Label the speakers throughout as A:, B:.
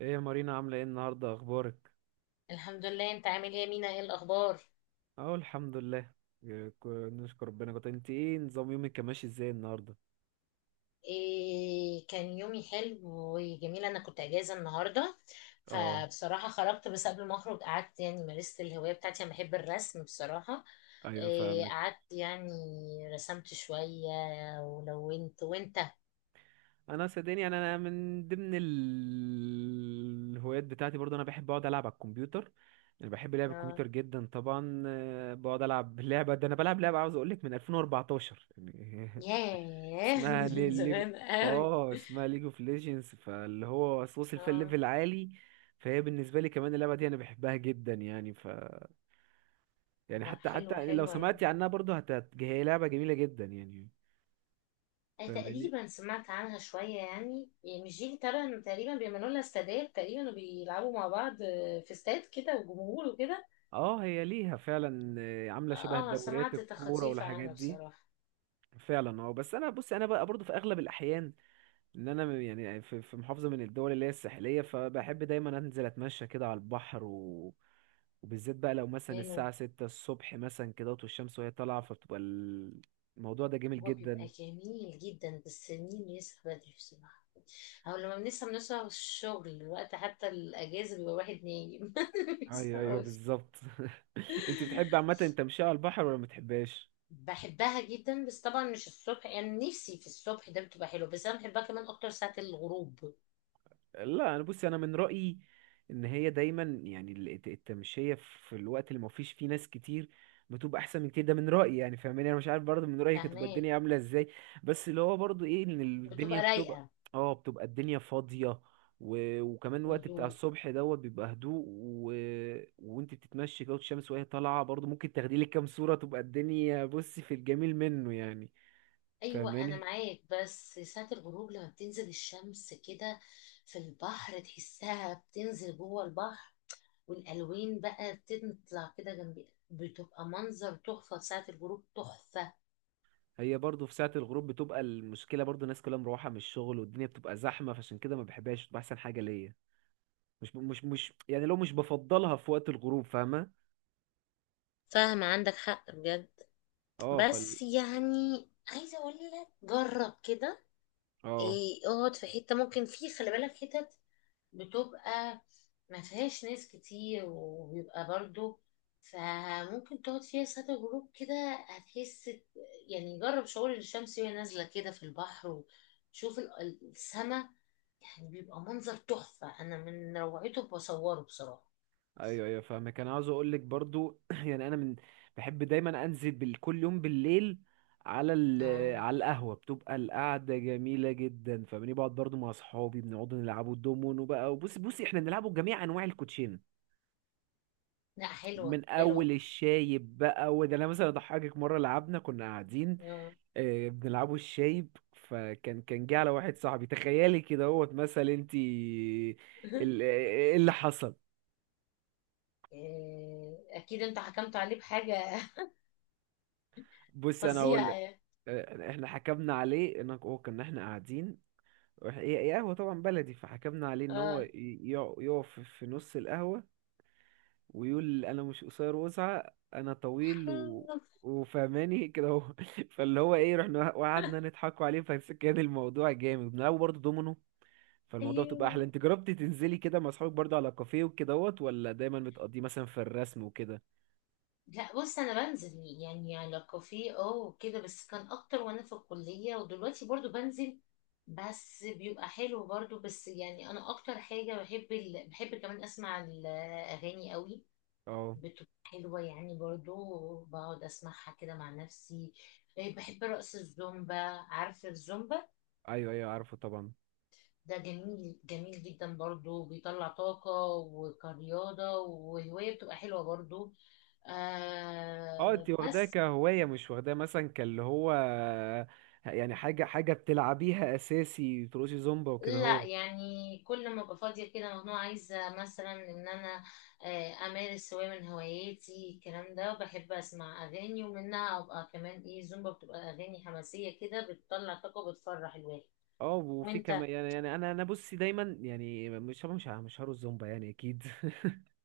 A: ايه يا مارينا عاملة ايه النهاردة اخبارك؟
B: الحمد لله. انت عامل ايه يا مينا؟ ايه الاخبار؟
A: اه الحمد لله. إيه، نشكر ربنا. كنت انت ايه نظام يومك كان ماشي ازاي النهاردة؟
B: إيه، كان يومي حلو وجميل. انا كنت اجازه النهارده،
A: اه
B: فبصراحه خرجت. بس قبل ما اخرج قعدت، يعني مارست الهوايه بتاعتي. انا بحب الرسم بصراحه.
A: ايوه
B: إيه
A: فاهمك.
B: قعدت يعني، رسمت شويه ولونت. وانت؟
A: انا صدقني يعني انا من ضمن الهوايات بتاعتي برضه انا بحب اقعد العب على الكمبيوتر. انا بحب لعب
B: اه،
A: الكمبيوتر جدا طبعا آه، بقعد العب لعبة ده، انا بلعب لعبة عاوز اقولك من 2014 يعني،
B: ياه
A: اسمها
B: دي
A: لي
B: من
A: ليجو،
B: زمان قوي.
A: اه اسمها ليج اوف ليجندز، فاللي هو أصل وصل فيها
B: اه،
A: الليفل عالي. فهي بالنسبه لي كمان اللعبه دي انا بحبها جدا يعني، ف يعني
B: لا
A: حتى
B: حلوه
A: حتى لو
B: حلوه يعني.
A: سمعتي عنها برضه هي لعبه جميله جدا يعني، فاهماني؟
B: تقريبا سمعت عنها شوية يعني. يعني مش دي تقريبا تقريبا بيعملوا لها استادات تقريبا وبيلعبوا مع بعض، في استاد كده وجمهور وكده.
A: اه هي ليها فعلا آه، عامله شبه
B: اه،
A: دوريات
B: سمعت
A: الكوره
B: تخطيف
A: والحاجات
B: عنها
A: دي.
B: بصراحة.
A: فعلا اه. بس انا بص انا بقى برضه في اغلب الاحيان ان انا يعني آه، في محافظه من الدول اللي هي الساحليه، فبحب دايما انزل اتمشى كده على البحر وبالذات بقى لو مثلا
B: حلوة.
A: الساعه ستة الصبح مثلا كده والشمس وهي طالعه، فبتبقى الموضوع ده جميل
B: هو بيبقى
A: جدا.
B: جميل جدا، بس مين يصحى بدري بصراحة؟ أو لما بنصحى بنصحى الشغل الوقت، حتى الأجازة بيبقى واحد نايم
A: ايوه ايوه
B: مبيصحاش.
A: بالظبط. انت بتحب عامه التمشية على البحر ولا ما بتحبهاش؟
B: بحبها جدا، بس طبعا مش الصبح. يعني نفسي في الصبح، ده بتبقى حلوة، بس أنا بحبها كمان أكتر ساعة الغروب.
A: لا انا بصي، انا من رأيي ان هي دايما يعني التمشية في الوقت اللي ما فيش فيه ناس كتير بتبقى احسن من كتير ده، من رأيي يعني، فاهماني؟ انا مش عارف برضه من رأيك هتبقى
B: فاهمة.
A: الدنيا عاملة ازاي. بس اللي هو برضه ايه ان الدنيا
B: بتبقى
A: بتبقى،
B: رايقة.
A: اه بتبقى الدنيا فاضية، وكمان الوقت بتاع
B: وهدوء.
A: الصبح دوت بيبقى هدوء وانت بتتمشي كده والشمس وهي طالعة، برضه ممكن تاخدي لك كام صورة، تبقى الدنيا بصي في الجميل منه يعني،
B: ايوه انا
A: فاهماني؟
B: معاك، بس ساعة الغروب لما بتنزل الشمس كده في البحر تحسها بتنزل جوه البحر، والالوان بقى بتطلع كده جنبي، بتبقى منظر تحفة في ساعة الغروب، تحفة.
A: هي برضو في ساعة الغروب بتبقى المشكلة برضو الناس كلها مروحة من الشغل والدنيا بتبقى زحمة، فعشان كده ما بحبهاش، بتبقى أحسن حاجة ليا. مش يعني لو مش بفضلها في وقت الغروب، فاهمة؟
B: فاهمة، عندك حق بجد.
A: اه فال
B: بس يعني عايزة اقول لك جرب كده،
A: اه.
B: ايه اقعد في حتة ممكن، في خلي بالك حتت بتبقى ما فيهاش ناس كتير وبيبقى برضو، فممكن تقعد فيها ساعة غروب كده. هتحس يعني، جرب شعور الشمس وهي نازلة كده في البحر، وشوف السما. يعني بيبقى منظر تحفة، أنا من روعته بصوره بصراحة.
A: ايوه ايوه فاهمة. كان عاوز اقول لك برضو يعني انا من، بحب دايما انزل كل يوم بالليل على
B: آه.
A: على القهوة، بتبقى القعدة جميلة جدا، فاهماني؟ بقعد برضو مع اصحابي، بنقعد نلعبوا الدومون وبقى وبصي بصي احنا بنلعبوا جميع انواع الكوتشين،
B: لا حلوة
A: من اول
B: حلوة.
A: الشايب بقى. وده انا مثلا اضحكك مره، لعبنا كنا قاعدين
B: آه.
A: آه، بنلعبوا الشايب، فكان كان جه على واحد صاحبي، تخيلي كده اهوت مثلا انت ايه اللي حصل.
B: آه، أكيد أنت حكمت عليه بحاجة.
A: بص انا اقول
B: فظيعة
A: لك،
B: يعني.
A: آه، احنا حكمنا عليه ان هو كنا احنا قاعدين، هي قهوه طبعا بلدي، فحكمنا عليه ان هو
B: اه.
A: يقف في نص القهوه ويقول انا مش قصير وسعة انا طويل وفهماني كده هو فاللي هو ايه رحنا وقعدنا نضحكوا عليه، فكان الموضوع جامد. بنلعبوا برضه دومينو، فالموضوع بتبقى احلى.
B: أيوه.
A: انت جربتي تنزلي كده مع اصحابك برضه على كافيه وكدهوت ولا دايما بتقضيه مثلا في الرسم وكده؟
B: لا بص، انا بنزل يعني على كافيه اه وكده، بس كان اكتر وانا في الكليه، ودلوقتي برضو بنزل. بس بيبقى حلو برضو. بس يعني انا اكتر حاجه بحب بحب كمان اسمع الاغاني قوي.
A: اه
B: بتبقى حلوه يعني، برضو بقعد اسمعها كده مع نفسي. إيه، بحب رقص الزومبا. عارف الزومبا؟
A: ايوه ايوه عارفه طبعا.
B: ده جميل، جميل جدا برضو. بيطلع طاقه وكرياضه، وهوايه بتبقى حلوه برضو.
A: اه
B: آه
A: انت واخداها
B: بس.
A: كهوايه مش واخداها مثلا كاللي هو يعني حاجه بتلعبيها اساسي تروشي زومبا وكده؟
B: لا يعني كل ما ابقى فاضيه كده مجنونه، عايزه مثلا ان انا، امارس هوايه من هواياتي. الكلام ده، بحب اسمع اغاني ومنها ابقى كمان ايه زومبا. بتبقى اغاني حماسيه كده، بتطلع طاقه وبتفرح الواحد.
A: اه وفي
B: وانت؟
A: كمان يعني يعني انا بصي دايما يعني مش هارو الزومبا يعني اكيد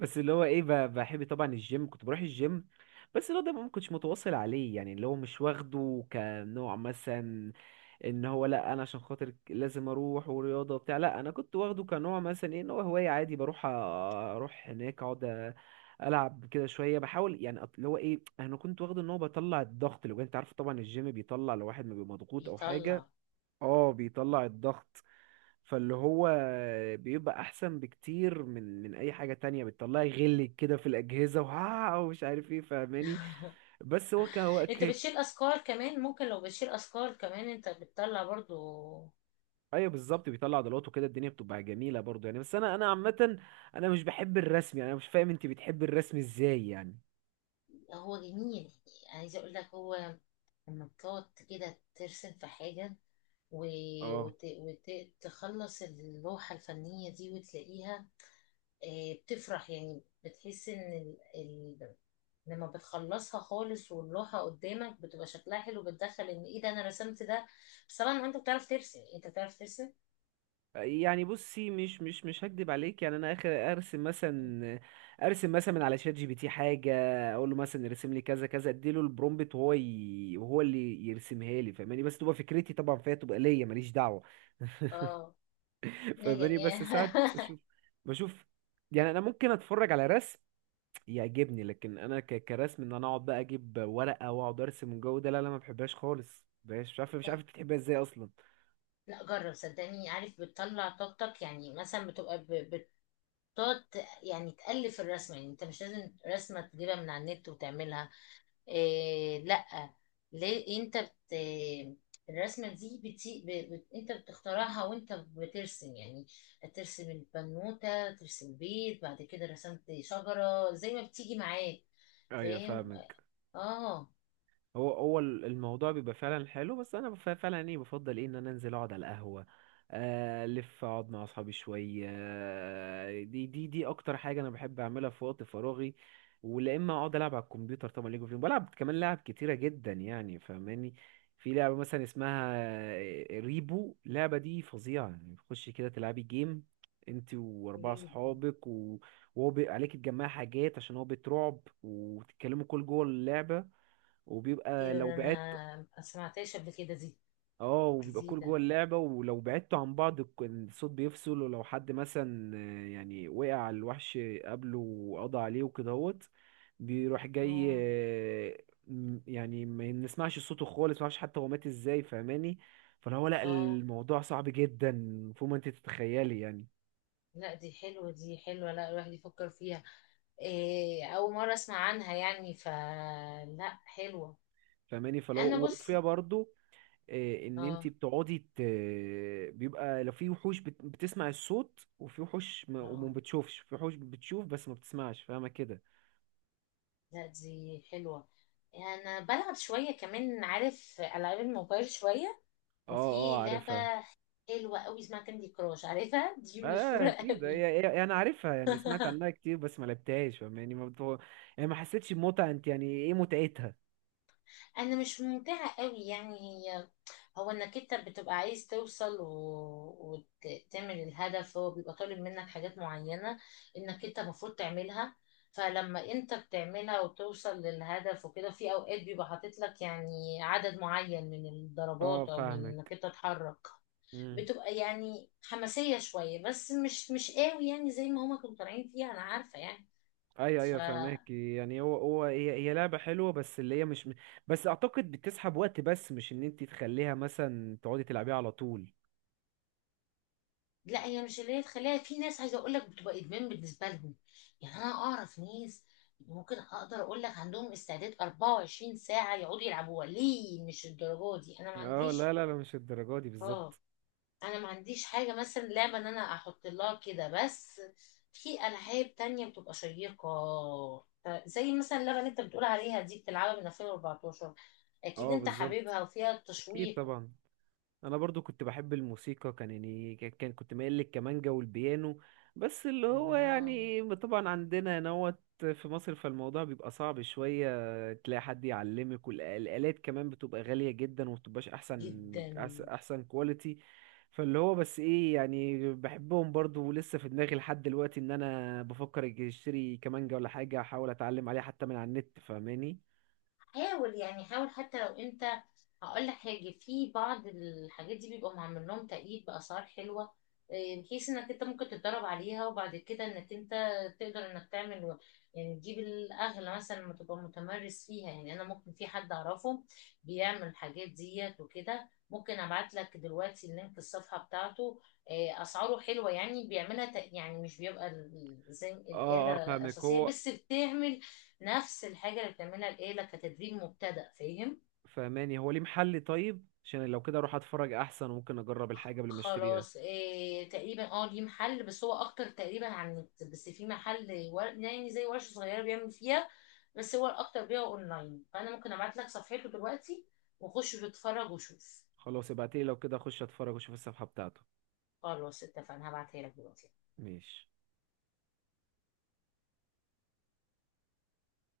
A: بس اللي هو ايه بحب طبعا الجيم، كنت بروح الجيم، بس اللي هو ده ما كنتش متواصل عليه، يعني اللي هو مش واخده كنوع مثلا ان هو لا انا عشان خاطر لازم اروح ورياضه وبتاع، لا انا كنت واخده كنوع مثلا ايه ان هو هوايه عادي، بروح اروح هناك اقعد العب كده شويه، بحاول يعني اللي هو ايه انا كنت واخده ان هو بطلع الضغط اللي جوايا. انت عارف طبعا الجيم بيطلع، لو واحد ما بيبقى مضغوط او
B: بيطلع.
A: حاجه، اه بيطلع الضغط، فاللي هو بيبقى احسن بكتير من اي حاجه تانية، بتطلعي غل كده في الاجهزه وها ومش عارف ايه، فاهماني؟ بس هو ك
B: انت بتشيل افكار كمان، ممكن لو بتشيل افكار كمان انت بتطلع برضو.
A: ايوه بالظبط، بيطلع عضلات وكده الدنيا بتبقى جميله برضو يعني. بس انا انا عامه انا مش بحب الرسم يعني، انا مش فاهم انت بتحب الرسم ازاي يعني.
B: هو جميل. عايزه اقول لك، هو لما بتقعد كده ترسم في حاجه،
A: اه
B: وتخلص اللوحة الفنية دي وتلاقيها، بتفرح يعني. بتحس ان لما بتخلصها خالص واللوحة قدامك بتبقى شكلها حلو، بتدخل ان ايه ده انا رسمت ده. بس طبعا انت بتعرف ترسم، انت بتعرف ترسم.
A: يعني بصي مش هكدب عليك يعني، انا اخر ارسم مثلا ارسم مثلا من على شات جي بي تي حاجه، اقول له مثلا ارسم لي كذا كذا، اديله البرومبت وهو وهو اللي يرسمها لي، فاهماني؟ بس تبقى فكرتي طبعا فيها، تبقى ليا ماليش دعوه
B: اه. لا
A: فاهماني؟
B: يعني.
A: بس ساعات اشوف بشوف، يعني انا ممكن اتفرج على رسم يعجبني، لكن انا كرسم ان انا اقعد بقى اجيب ورقه واقعد ارسم والجو ده، لا لا ما بحبهاش خالص، مبحبهاش. مش عارف مش عارف انت بتحبها ازاي اصلا.
B: لا جرب صدقني، عارف بتطلع طاقتك يعني. مثلا بتقعد يعني تألف الرسمة، يعني انت مش لازم رسمة تجيبها من على النت وتعملها. إيه لا، ليه انت بت، الرسمه دي بتي... ب... بت... انت بتخترعها وانت بترسم يعني. ترسم البنوته، ترسم بيت، بعد كده رسمت شجره زي ما بتيجي معاك.
A: ايوه
B: فاهم.
A: فاهمك.
B: اه.
A: هو الموضوع بيبقى فعلا حلو، بس انا فعلا ايه بفضل ايه ان انا انزل اقعد على القهوه آه، الف اقعد مع اصحابي شويه آه، دي اكتر حاجه انا بحب اعملها في وقت فراغي، ولا اما اقعد العب على الكمبيوتر طبعا ليجو اوف، بلعب كمان لعب كتيره جدا يعني، فاهماني؟ في لعبه مثلا اسمها آه، ريبو، اللعبه دي فظيعه يعني، بتخشي كده تلعبي جيم انت واربعه
B: قوليلي.
A: اصحابك وهو عليك تجمعي حاجات، عشان هو بيت رعب، وتتكلموا كل جوه اللعبه،
B: ايه
A: وبيبقى
B: ده؟
A: لو بعدت،
B: انا ما سمعتهاش قبل كده دي.
A: اه وبيبقى كل
B: جديده.
A: جوه اللعبة، ولو بعدتوا عن بعض الصوت بيفصل، ولو حد مثلا آه، يعني وقع على الوحش قبله وقضى عليه وكدهوت، بيروح جاي
B: اه.
A: آه، يعني ما نسمعش صوته خالص، ما نعرفش حتى هو مات ازاي، فاهماني؟ فلو هو لا
B: اه
A: الموضوع صعب جدا فوق ما انت تتخيلي يعني.
B: لا، دي حلوه دي حلوه. لا الواحد يفكر فيها. إيه اول مره اسمع عنها يعني، فلا حلوه.
A: فاهماني؟ فلو
B: انا بص.
A: وفيها برضو آه، ان انت
B: اه.
A: بيبقى لو في وحوش بتسمع الصوت، وفي وحوش ما... وما
B: اه
A: بتشوفش، في وحوش بتشوف بس ما بتسمعش، فاهمه كده؟
B: لا، دي حلوة. أنا بلعب شوية كمان، عارف ألعاب الموبايل شوية.
A: اه اه
B: وفي لعبة
A: عارفها.
B: حلوة قوي اسمها كاندي كراش. عارفها دي؟
A: اه
B: مشهورة
A: اكيد
B: قوي.
A: انا عارفها يعني، سمعت عنها كتير بس ما لعبتهاش، فاهمة؟ يعني ما بتو... يعني ما حسيتش بمتعه، انت يعني ايه متعتها؟
B: أنا مش ممتعة قوي يعني. هي هو، إنك أنت بتبقى عايز توصل وتعمل الهدف. هو بيبقى طالب منك حاجات معينة إنك أنت المفروض تعملها. فلما أنت بتعملها وتوصل للهدف وكده، في أوقات بيبقى حاطط لك يعني عدد معين من
A: اه
B: الضربات، أو من
A: فاهمك.
B: إنك أنت تتحرك.
A: امم
B: بتبقى يعني حماسية شوية، بس مش مش قوي يعني زي ما هما كانوا طالعين فيها انا عارفة يعني.
A: ايوه
B: ف،
A: ايوه فاهمك يعني هو هو هي هي لعبه حلوه، بس اللي هي مش، بس اعتقد بتسحب وقت بس مش ان انت تخليها مثلا تقعدي تلعبيها على طول.
B: لا هي مش اللي هي تخليها. في ناس عايزة اقول لك بتبقى ادمان بالنسبة لهم. يعني انا اعرف ناس ممكن اقدر اقول لك عندهم استعداد 24 ساعة يقعدوا يلعبوها. ليه؟ مش الدرجة دي، انا ما
A: اه لا
B: عنديش.
A: لا لا مش الدرجة دي
B: اه.
A: بالظبط.
B: انا ما عنديش حاجه مثلا لعبه ان انا احط لها كده، بس في العاب تانية بتبقى شيقه، زي مثلا اللعبه اللي انت بتقول عليها دي بتلعبها من 2014. اكيد
A: اه
B: انت
A: بالظبط
B: حبيبها وفيها
A: اكيد
B: تشويق.
A: طبعا. انا برضو كنت بحب الموسيقى، كان يعني كان كنت مايل للكمانجا والبيانو، بس اللي هو
B: آه،
A: يعني طبعا عندنا نوت في مصر، فالموضوع بيبقى صعب شوية، تلاقي حد يعلمك، والآلات كمان بتبقى غالية جدا ومبتبقاش أحسن
B: جدا.
A: أحسن كواليتي. فاللي هو بس إيه، يعني بحبهم برضو، ولسه في دماغي لحد دلوقتي إن أنا بفكر أجي أشتري كمانجا ولا حاجة، أحاول أتعلم عليها حتى من على النت، فاهماني؟
B: حاول يعني، حاول حتى لو انت، هقول لك حاجة. في بعض الحاجات دي بيبقوا معمول لهم تقييد بأسعار حلوة، إيه، بحيث انك انت ممكن تتدرب عليها، وبعد كده انك انت تقدر انك تعمل، يعني تجيب الاغلى مثلا لما تبقى متمرس فيها. يعني انا ممكن، في حد اعرفه بيعمل الحاجات ديت وكده، ممكن ابعت لك دلوقتي اللينك الصفحة بتاعته. إيه، اسعاره حلوة يعني، بيعملها تق-، يعني مش بيبقى زي
A: اه
B: الآلة
A: اه فاهمك
B: أساسية،
A: هو.
B: بس بتعمل نفس الحاجة اللي بتعملها الآلة كتدريب مبتدئ. فاهم؟
A: فاهماني؟ هو ليه محل؟ طيب عشان لو كده اروح اتفرج احسن، وممكن اجرب الحاجه قبل ما اشتريها.
B: خلاص. إيه تقريبا، اه، ليه محل، بس هو اكتر تقريبا عن النت. بس في محل يعني زي ورشة صغيرة بيعمل فيها، بس هو الاكتر بيها اونلاين. فانا ممكن ابعت لك صفحته دلوقتي، وخش واتفرج وشوف.
A: خلاص ابعتيلي، لو كده اخش اتفرج واشوف الصفحه بتاعته.
B: خلاص اتفقنا، هبعتها لك دلوقتي.
A: ماشي.